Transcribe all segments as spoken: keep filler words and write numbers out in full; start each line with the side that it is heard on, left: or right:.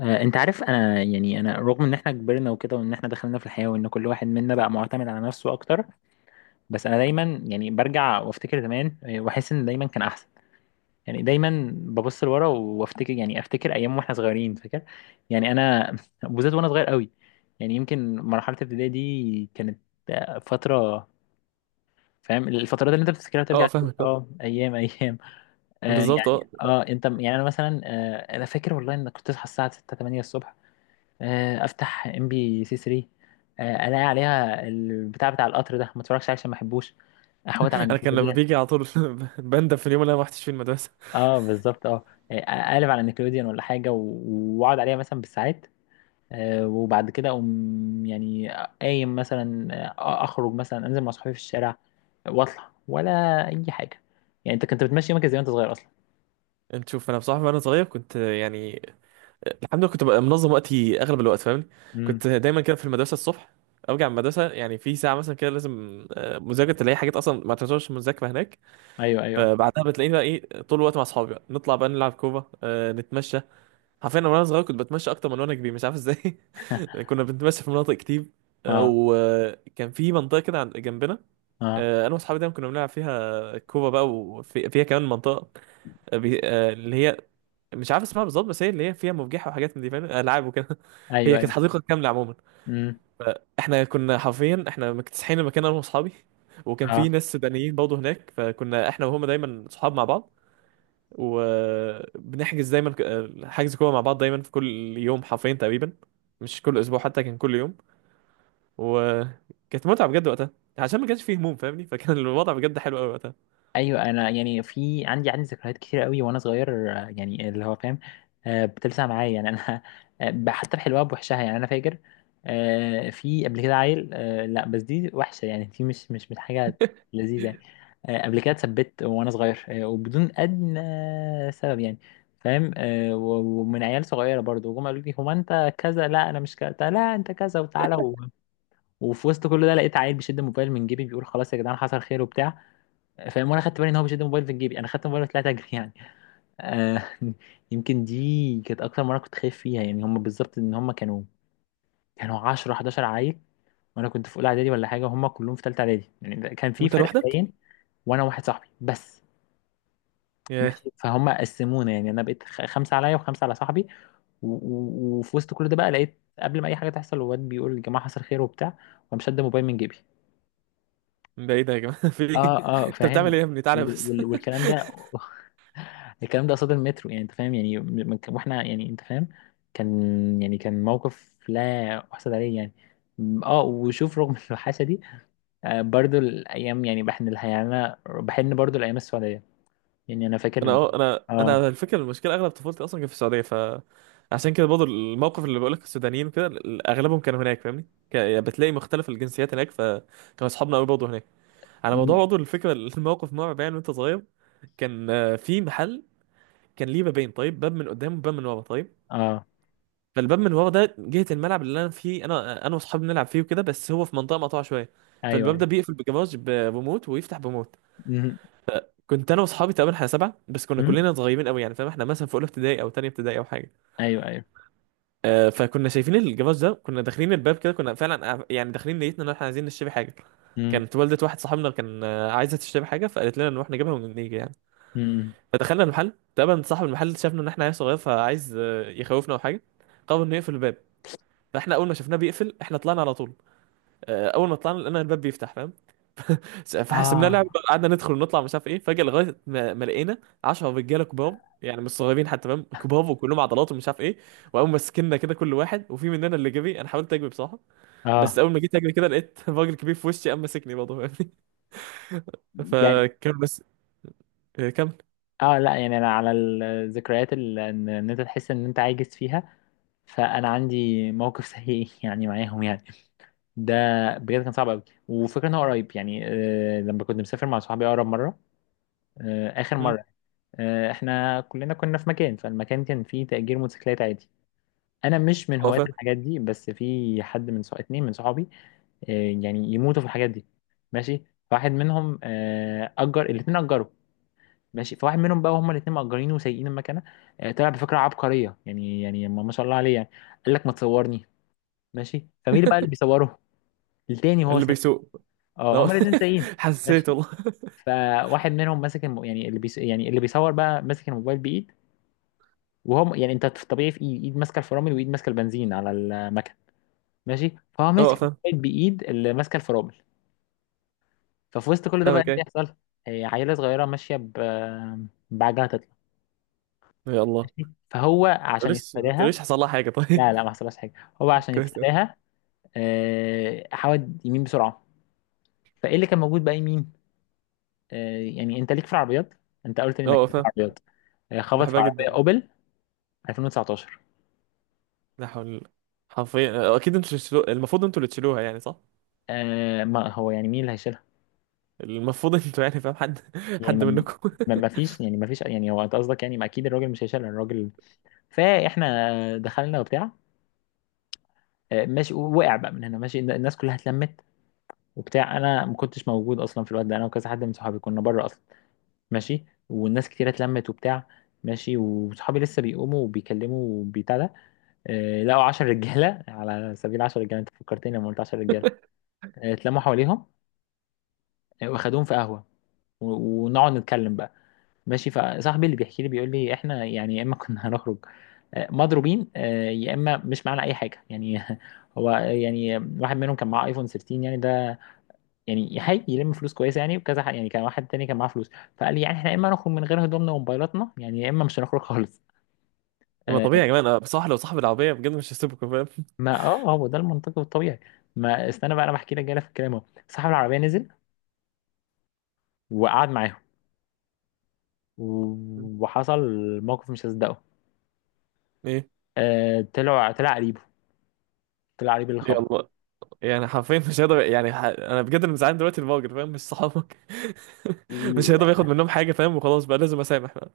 left: آه، انت عارف، انا يعني انا رغم ان احنا كبرنا وكده، وان احنا دخلنا في الحياة، وان كل واحد منا بقى معتمد على نفسه اكتر. بس انا دايما يعني برجع وافتكر زمان، آه، واحس ان دايما كان احسن. يعني دايما ببص لورا وافتكر، يعني افتكر ايام واحنا صغيرين، فاكر؟ يعني انا بالذات وانا صغير قوي، يعني يمكن مرحلة الابتدائي دي كانت آه، فترة. فاهم الفترات اللي انت بتفتكرها ترجع
right: اه
left: تقول
right: فاهمك اه.
left: اه ايام ايام. آه
right: بالظبط
left: يعني
right: اه.
left: اه انت يعني انا مثلا آه انا فاكر والله ان كنت اصحى الساعة ستة تمانية الصبح، آه، افتح ام بي سي تلاتة، آه، الاقي عليها البتاع بتاع القطر ده، ما اتفرجش عليه عشان ما احبوش، احوط على
right: انا كان لما
left: نيكلوديان.
right: بيجي على طول. بندم في اليوم اللي انا ما رحتش فيه المدرسه.
left: اه بالظبط اه. آه، اقلب على نيكلوديان ولا حاجه، و- واقعد عليها مثلا بالساعات. آه، وبعد كده اقوم يعني، قايم مثلا، آه، اخرج مثلا، انزل مع صحابي في الشارع واطلع ولا اي حاجه. يعني انت كنت بتمشي يومك ازاي وانت صغير اصلا؟
right: انت شوف، انا بصراحه وانا صغير كنت يعني الحمد لله كنت ببقى منظم وقتي اغلب الوقت فاهمني.
left: امم.
right: كنت دايما كده في المدرسه الصبح، ارجع من المدرسه يعني في ساعه مثلا كده لازم آه، مذاكره، تلاقي حاجات اصلا ما تعتبرش مذاكره هناك.
left: ايوه ايوه.
right: فبعدها بتلاقيني بقى ايه طول الوقت مع اصحابي، بقى نطلع بقى نلعب كوره آه، نتمشى. حرفيا انا وانا صغير كنت بتمشى اكتر من وانا كبير، مش عارف ازاي. كنا بنتمشى في مناطق كتير. آه،
left: اه
right: وكان في منطقه كده عند- جنبنا.
left: اه.
right: آه، انا واصحابي دايما كنا بنلعب فيها كوبا بقى، وفيها كمان منطقه آه، بي... آه، اللي هي مش عارف اسمها بالظبط، بس هي اللي هي فيها مفجحه وحاجات من دي، فاهم؟ العاب وكده هي
left: ايوه
right: كانت
left: ايوه.
right: حديقه كامله عموما.
left: امم.
right: احنا كنا حرفيا احنا مكتسحين المكان انا واصحابي. وكان في
left: اه.
right: ناس سودانيين برضه هناك، فكنا احنا وهم دايما صحاب مع بعض. وبنحجز دايما ك- آه، حجز كوره مع بعض دايما في كل يوم حرفيا تقريبا. مش كل اسبوع، حتى كان كل يوم. وكانت متعه بجد وقتها، عشان ما كانش فيه هموم فاهمني، فكان الوضع بجد حلو قوي وقتها.
left: ايوه، انا يعني في عندي عندي ذكريات كتير قوي وانا صغير، آه، يعني اللي هو فاهم، آه، بتلسع معايا، يعني انا آه، حتى بحلوها بوحشها، يعني انا فاكر آه، في قبل كده عيل، آه، لا بس دي وحشه، يعني دي مش مش مش حاجه لذيذه يعني. آه، قبل كده اتثبت وانا صغير آه، وبدون ادنى سبب يعني، فاهم؟ آه، و- ومن عيال صغيره برضو، وهم قالوا لي هو انت كذا، لا انا مش كذا، لا انت كذا وتعالى و... وفي وسط كل ده لقيت عيل بيشد الموبايل من جيبي بيقول خلاص يا جدعان حصل خير وبتاع. فاهم؟ وانا خدت بالي ان هو بيشد الموبايل في جيبي، انا خدت الموبايل وطلعت اجري يعني. آه يمكن دي كانت اكتر مره كنت خايف فيها يعني، هم بالظبط ان هم كانوا كانوا عشرة حداشر عيل، وانا كنت في اولى اعدادي ولا حاجه، وهم كلهم في ثالثه اعدادي، يعني ده كان في
right: وانت
left: فرق
right: لوحدك؟
left: باين. وانا واحد صاحبي بس.
right: ياه.
left: ماشي، فهم قسمونا يعني، انا بقيت خ- خمسه عليا وخمسه على صاحبي. و- و- وفي وسط كل ده بقى لقيت قبل ما اي حاجه تحصل الواد بيقول يا جماعه حصل خير وبتاع، وقام شد موبايل من جيبي.
right: من بعيد يا جماعه في ايه؟
left: اه. اه
right: انت بتعمل
left: فاهم.
right: ايه يا ابني؟ تعالى
left: وال-
right: بس
left: وال- والكلام ده الكلام ده قصاد المترو يعني، انت فاهم؟ يعني من- واحنا يعني انت فاهم، كان يعني كان موقف لا احسد عليه يعني. اه، وشوف رغم الوحشه دي آه، برضو الايام يعني بحن لها، يعني انا بحن برضو الايام السعوديه يعني، انا
right: انا
left: فاكر.
right: اه انا انا
left: اه.
right: على الفكره المشكله اغلب طفولتي اصلا كانت في السعوديه، ف عشان كده برضه الموقف اللي بقولك السودانيين كده اغلبهم كانوا هناك فاهمني. ك- يعني بتلاقي مختلف الجنسيات هناك، فكانوا اصحابنا قوي برضه هناك. على موضوع
left: مم.
right: برضه الفكره الموقف مرعب يعني وانت صغير. كان آه، في محل، كان ليه بابين، طيب؟ باب من قدام وباب من ورا، طيب؟
left: اه.
right: فالباب من ورا ده جهه الملعب اللي انا فيه، انا انا واصحابي بنلعب فيه وكده، بس هو في منطقه مقطوعه شويه.
left: ايوه
right: فالباب
left: ايوه.
right: ده بيقفل بجراج بريموت ويفتح بموت.
left: مم.
right: كنت انا واصحابي تقريبا احنا سبعه بس، كنا
left: مم.
right: كلنا صغيرين قوي يعني، فاهم؟ احنا مثلا في اولى ابتدائي او تانية ابتدائي او حاجه.
left: ايوه ايوه.
right: آه فكنا شايفين الجراج ده، كنا داخلين الباب كده، كنا فعلا قاع- يعني داخلين نيتنا ان احنا عايزين نشتري حاجه.
left: مم.
right: كانت والدة واحد صاحبنا كان آه، عايزه تشتري حاجه، فقالت لنا نروح نجيبها ونيجي يعني.
left: مم.
right: فدخلنا المحل، تقريبا صاحب المحل شافنا ان احنا عيال صغير فعايز آه، يخوفنا او حاجه، قرر انه يقفل الباب. فاحنا اول ما شفناه بيقفل احنا طلعنا على طول. آه، اول ما طلعنا لقينا الباب بيفتح، فاهم؟ فحسبناها
left: اه.
right: لعبه بقى، قعدنا ندخل ونطلع مش عارف ايه، فجاه لغايه ما, ما لقينا عشرة رجاله كبار، يعني مش صغيرين حتى فاهم، كبار وكلهم عضلات ومش عارف ايه. وقاموا ماسكيننا كده كل واحد، وفي مننا اللي جري، انا حاولت اجري بصراحه. بس
left: اه.
right: اول ما جيت اجري كده لقيت راجل كبير في وشي قام ماسكني برضه فاهمني.
left: يعني
right: فكان بس. إيه، كمل.
left: اه لا، يعني انا على الذكريات اللي ان إن انت تحس ان انت عاجز فيها، فانا عندي موقف سيء يعني معاهم يعني، ده بجد كان صعب قوي، وفكرة ان هو قريب يعني. آه لما كنت مسافر مع صحابي اقرب مره، آه اخر
right: مم.
left: مره، آه احنا كلنا كنا في مكان، فالمكان كان فيه تأجير موتوسيكلات عادي. انا مش من
right: هو
left: هواة
right: فاهم.
left: الحاجات دي، بس في حد من صح... اتنين من صحابي آه يعني يموتوا في الحاجات دي. ماشي، واحد منهم آه اجر، الاتنين اجروا. ماشي، فواحد منهم بقى، هما الاثنين مأجرينه وسايقين المكنه. آه، طلع بفكره عبقريه يعني، يعني ما ما شاء الله عليه يعني، قال لك ما تصورني. ماشي، فمين اللي بقى اللي بيصوره؟ التاني وهو
right: اللي
left: سايق.
right: بيسوق.
left: اه
right: اه
left: هما الاثنين سايقين. ماشي،
right: حسيت والله.
left: فواحد منهم ماسك الم... يعني اللي بيس... يعني اللي بيصور بقى ماسك الموبايل بايد، وهو يعني انت في الطبيعي في ايد ايد ماسكه الفرامل وايد ماسكه البنزين على المكنه. ماشي، فهو
right: اه
left: ماسك
right: فاهم.
left: الموبايل بايد اللي ماسكه الفرامل. ففي وسط كل ده بقى ايه
right: فاهمك،
left: اللي
right: ايه؟
left: يحصل؟ هي عيله صغيره ماشيه ب... بعجلة تطلع.
right: يا الله.
left: ماشي؟ فهو
right: ما
left: عشان
right: تقوليش ما
left: يتفاداها،
right: تقوليش حصل لها حاجه، طيب؟
left: لا لا، ما حصلهاش حاجه. هو عشان
right: كويس أوي.
left: يتفاداها آه، حود يمين بسرعه. فايه اللي كان موجود بقى يمين؟ آه، يعني انت ليك في العربيات، انت قلت لي انك
right: اه
left: ليك في
right: فاهم.
left: العربيات. آه، خبط في
right: بحبها
left: عربيه
right: جدا.
left: اوبل الفين وتسعتاشر.
right: لا حول. حرفيا اكيد انتوا اللي تشيلوها، المفروض انتوا اللي تشيلوها يعني، صح؟
left: آه، ما هو يعني مين اللي هيشيلها؟
right: المفروض انتوا يعني فاهم، حد
left: يعني
right: حد
left: ما
right: منكم.
left: ما ما فيش، يعني ما فيش، يعني هو انت قصدك يعني ما، اكيد الراجل مش هيشيلها الراجل. فاحنا آه، دخلنا وبتاع، آه، ماشي، وقع بقى من هنا، ماشي، الناس كلها اتلمت وبتاع، انا ما كنتش موجود اصلا في الوقت ده، انا وكذا حد من صحابي كنا بره اصلا. ماشي، والناس كتيرة اتلمت وبتاع. ماشي، وصحابي لسه بيقوموا وبيكلموا بتاع ده، آه، لقوا عشر رجالة على سبيل عشر رجالة، انت فكرتني لما قلت عشر رجالة، آه، اتلموا حواليهم، آه، واخدوهم في قهوة، و- ونقعد نتكلم بقى. ماشي، فصاحبي اللي بيحكي لي بيقول لي احنا يعني يا اما كنا هنخرج آه، مضروبين، آه، يا اما مش معانا اي حاجه يعني هو يعني واحد منهم كان معاه ايفون تلتاشر، يعني ده يعني هاي يلم فلوس كويسه يعني وكذا حق يعني، كان واحد تاني كان معاه فلوس. فقال لي يعني احنا يا اما نخرج من غير هدومنا وموبايلاتنا يعني، يا اما مش هنخرج خالص.
right: ما
left: آه
right: طبيعي، يا جماعه أنا بصراحه لو صاحب العربيه بجد مش هسيبكم، فاهم؟
left: ما اه آه، هو ده المنطقي والطبيعي، ما استنى بقى انا بحكي لك جاي في الكلام اهو. صاحب العربيه نزل وقعد معاهم و- وحصل موقف مش هصدقه.
right: ايه؟
left: آه طلع طلع قريبه، طلع قريب اللي خبره،
right: يلا. يعني حرفيا مش هيقدر يعني ح... انا بجد اللي مزعلان دلوقتي الراجل، فاهم؟ مش صحابك. مش هيقدر ياخد منهم حاجه، فاهم؟ وخلاص بقى لازم اسامح بقى.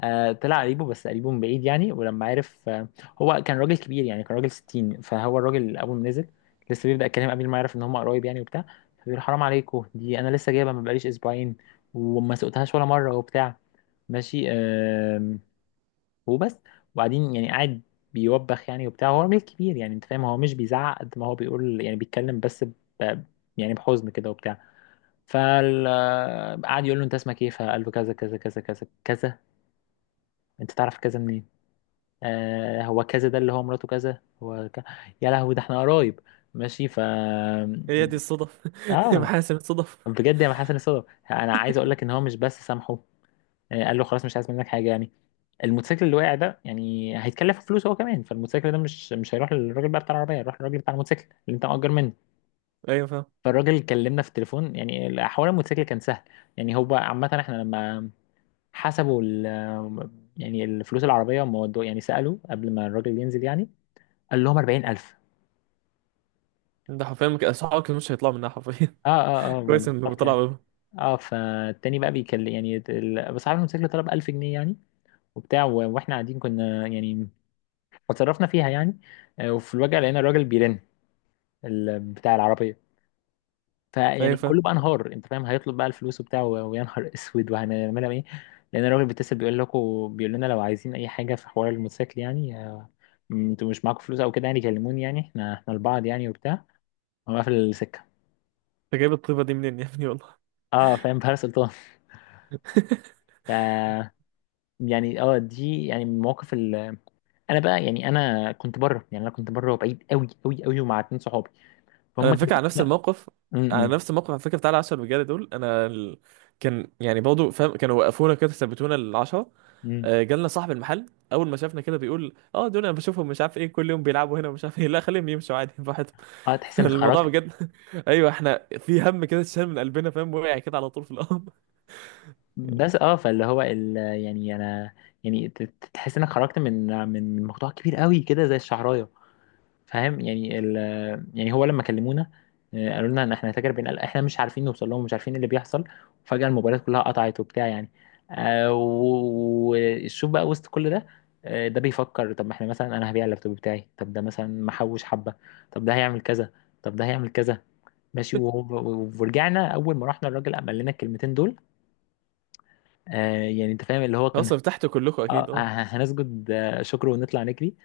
left: آه طلع قريبه، بس قريبه من بعيد يعني، ولما عرف آه هو كان راجل كبير يعني، كان راجل ستين، فهو الراجل اول ما نزل لسه بيبدأ الكلام قبل ما يعرف ان هم قرايب يعني وبتاع، فبيقول حرام عليكم، دي انا لسه جايبها، ما بقاليش اسبوعين، وما سقتهاش ولا مره وبتاع. ماشي آه وبس. وبعدين يعني قاعد بيوبخ يعني وبتاع، هو راجل كبير يعني، انت فاهم؟ هو مش بيزعق قد ما هو بيقول يعني، بيتكلم بس ب، يعني بحزن كده وبتاع. فقعد يقول له انت اسمك ايه، فقال له كذا كذا كذا كذا كذا. انت تعرف كذا منين؟ آه هو كذا ده اللي هو مراته كذا هو ك... يا لهوي، ده احنا قرايب. ماشي ف
right: هي دي
left: يعني.
right: الصدف
left: اه
right: محاسن الصدف.
left: بجد يا حسن الصدف. انا عايز اقول لك ان هو مش بس سامحه، آه، قال له خلاص مش عايز منك حاجه يعني، الموتوسيكل اللي وقع ده يعني هيتكلف فلوس هو كمان، فالموتوسيكل ده مش مش هيروح للراجل بقى بتاع العربيه، هيروح للراجل بتاع الموتوسيكل اللي انت مأجر منه.
right: ايوه فاهم.
left: فالراجل كلمنا في التليفون، يعني حوار الموتوسيكل كان سهل، يعني هو عامه احنا لما حسبوا ال... يعني الفلوس، العربيه هم ودوا- يعني سالوا قبل ما الراجل ينزل يعني، قال لهم اربعين الف.
right: ده حرفيا مك- صحابك مش هيطلعوا منها حرفيا.
left: اه اه اه ما
right: كويس انه
left: بالظبط
right: طلع
left: يعني.
right: منها.
left: اه، فالتاني بقى بيكلم يعني ال- بس عارف الموتوسيكل طلب الف جنيه يعني وبتاع، و- واحنا قاعدين كنا يعني، اتصرفنا فيها يعني. آه، وفي الواجهه لقينا الراجل بيرن، ال- بتاع العربيه.
right: ايوه
left: فيعني
right: فاهم.
left: كله بقى انهار، انت فاهم، هيطلب بقى الفلوس وبتاع، و- ويا نهار اسود، وهنعملها ايه؟ لان الراجل بيتصل بيقول لكم، بيقول لنا لو عايزين اي حاجه في حوار الموتوسيكل يعني، آه، انتوا مش معاكم فلوس او كده يعني كلموني، يعني احنا احنا لبعض يعني وبتاع. هو قافل السكه.
right: انت جايب الطيبه دي منين يا ابني والله؟
left: اه فاهم بهاء سلطان. ف يعني اه دي يعني من المواقف. انا بقى يعني، انا كنت بره يعني، انا كنت بره وبعيد قوي قوي قوي ومع اتنين صحابي،
right: انا
left: فهم
right: الفكره
left: كانوا
right: على نفس
left: لا.
right: الموقف،
left: م-
right: على
left: م-
right: نفس الموقف، على فكره بتاع العشرة رجاله دول، انا ال... كان يعني برضه فاهم كانوا وقفونا كده ثبتونا العشرة.
left: م.
right: آه، جالنا صاحب المحل، اول ما شافنا كده بيقول، اه دول انا بشوفهم مش عارف ايه كل يوم بيلعبوا هنا ومش عارف ايه، لا خليهم يمشوا عادي براحتهم.
left: اه تحس انك
right: الموضوع
left: خرجت.
right: بجد ايوه احنا في هم كده اتشال من قلبنا، فاهم؟ وقع كده على طول في الارض.
left: بس اه فاللي هو ال... يعني انا يعني ت- ت- تحس انك خرجت من من من موضوع كبير قوي كده زي الشعرايه. فاهم؟ يعني ال، يعني هو لما كلمونا آه، قالوا لنا ان احنا هنتاجر، بين احنا مش عارفين نوصل لهم، مش عارفين ايه اللي بيحصل، وفجأة الموبايلات كلها قطعت وبتاع يعني آه، و- وشوف بقى وسط كل ده آه، ده بيفكر، طب ما احنا مثلا انا هبيع اللابتوب بتاعي، طب ده مثلا محوش حبة، طب ده هيعمل كذا، طب ده هيعمل كذا. ماشي وهو- ورجعنا، اول ما رحنا الراجل قام قال لنا الكلمتين دول، آه يعني انت فاهم اللي هو كنا
right: خلاص ارتحتوا كلكم،
left: اه
right: اكيد اه
left: هنسجد آه، شكر ونطلع نجري.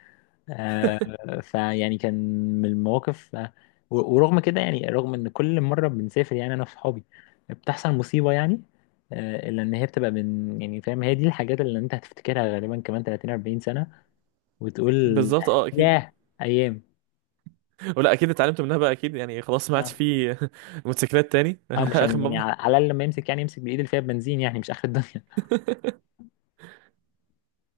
left: آه، فيعني كان من المواقف آه، و- ورغم كده يعني، رغم ان كل مره بنسافر يعني انا وصحابي بتحصل مصيبه يعني، آه، الا ان هي بتبقى من يعني فاهم، هي دي الحاجات اللي انت هتفتكرها غالبا كمان تلاتين اربعين سنه، وتقول
right: بالظبط اه اكيد.
left: ياه ايام.
right: ولا اكيد اتعلمتوا منها بقى، اكيد يعني. خلاص ما عادش
left: اه
right: في موتوسيكلات تاني
left: اه، مش
right: اخر
left: يعني، على
right: مره.
left: على الاقل لما يمسك يعني يمسك بايد اللي فيها بنزين يعني، مش اخر الدنيا.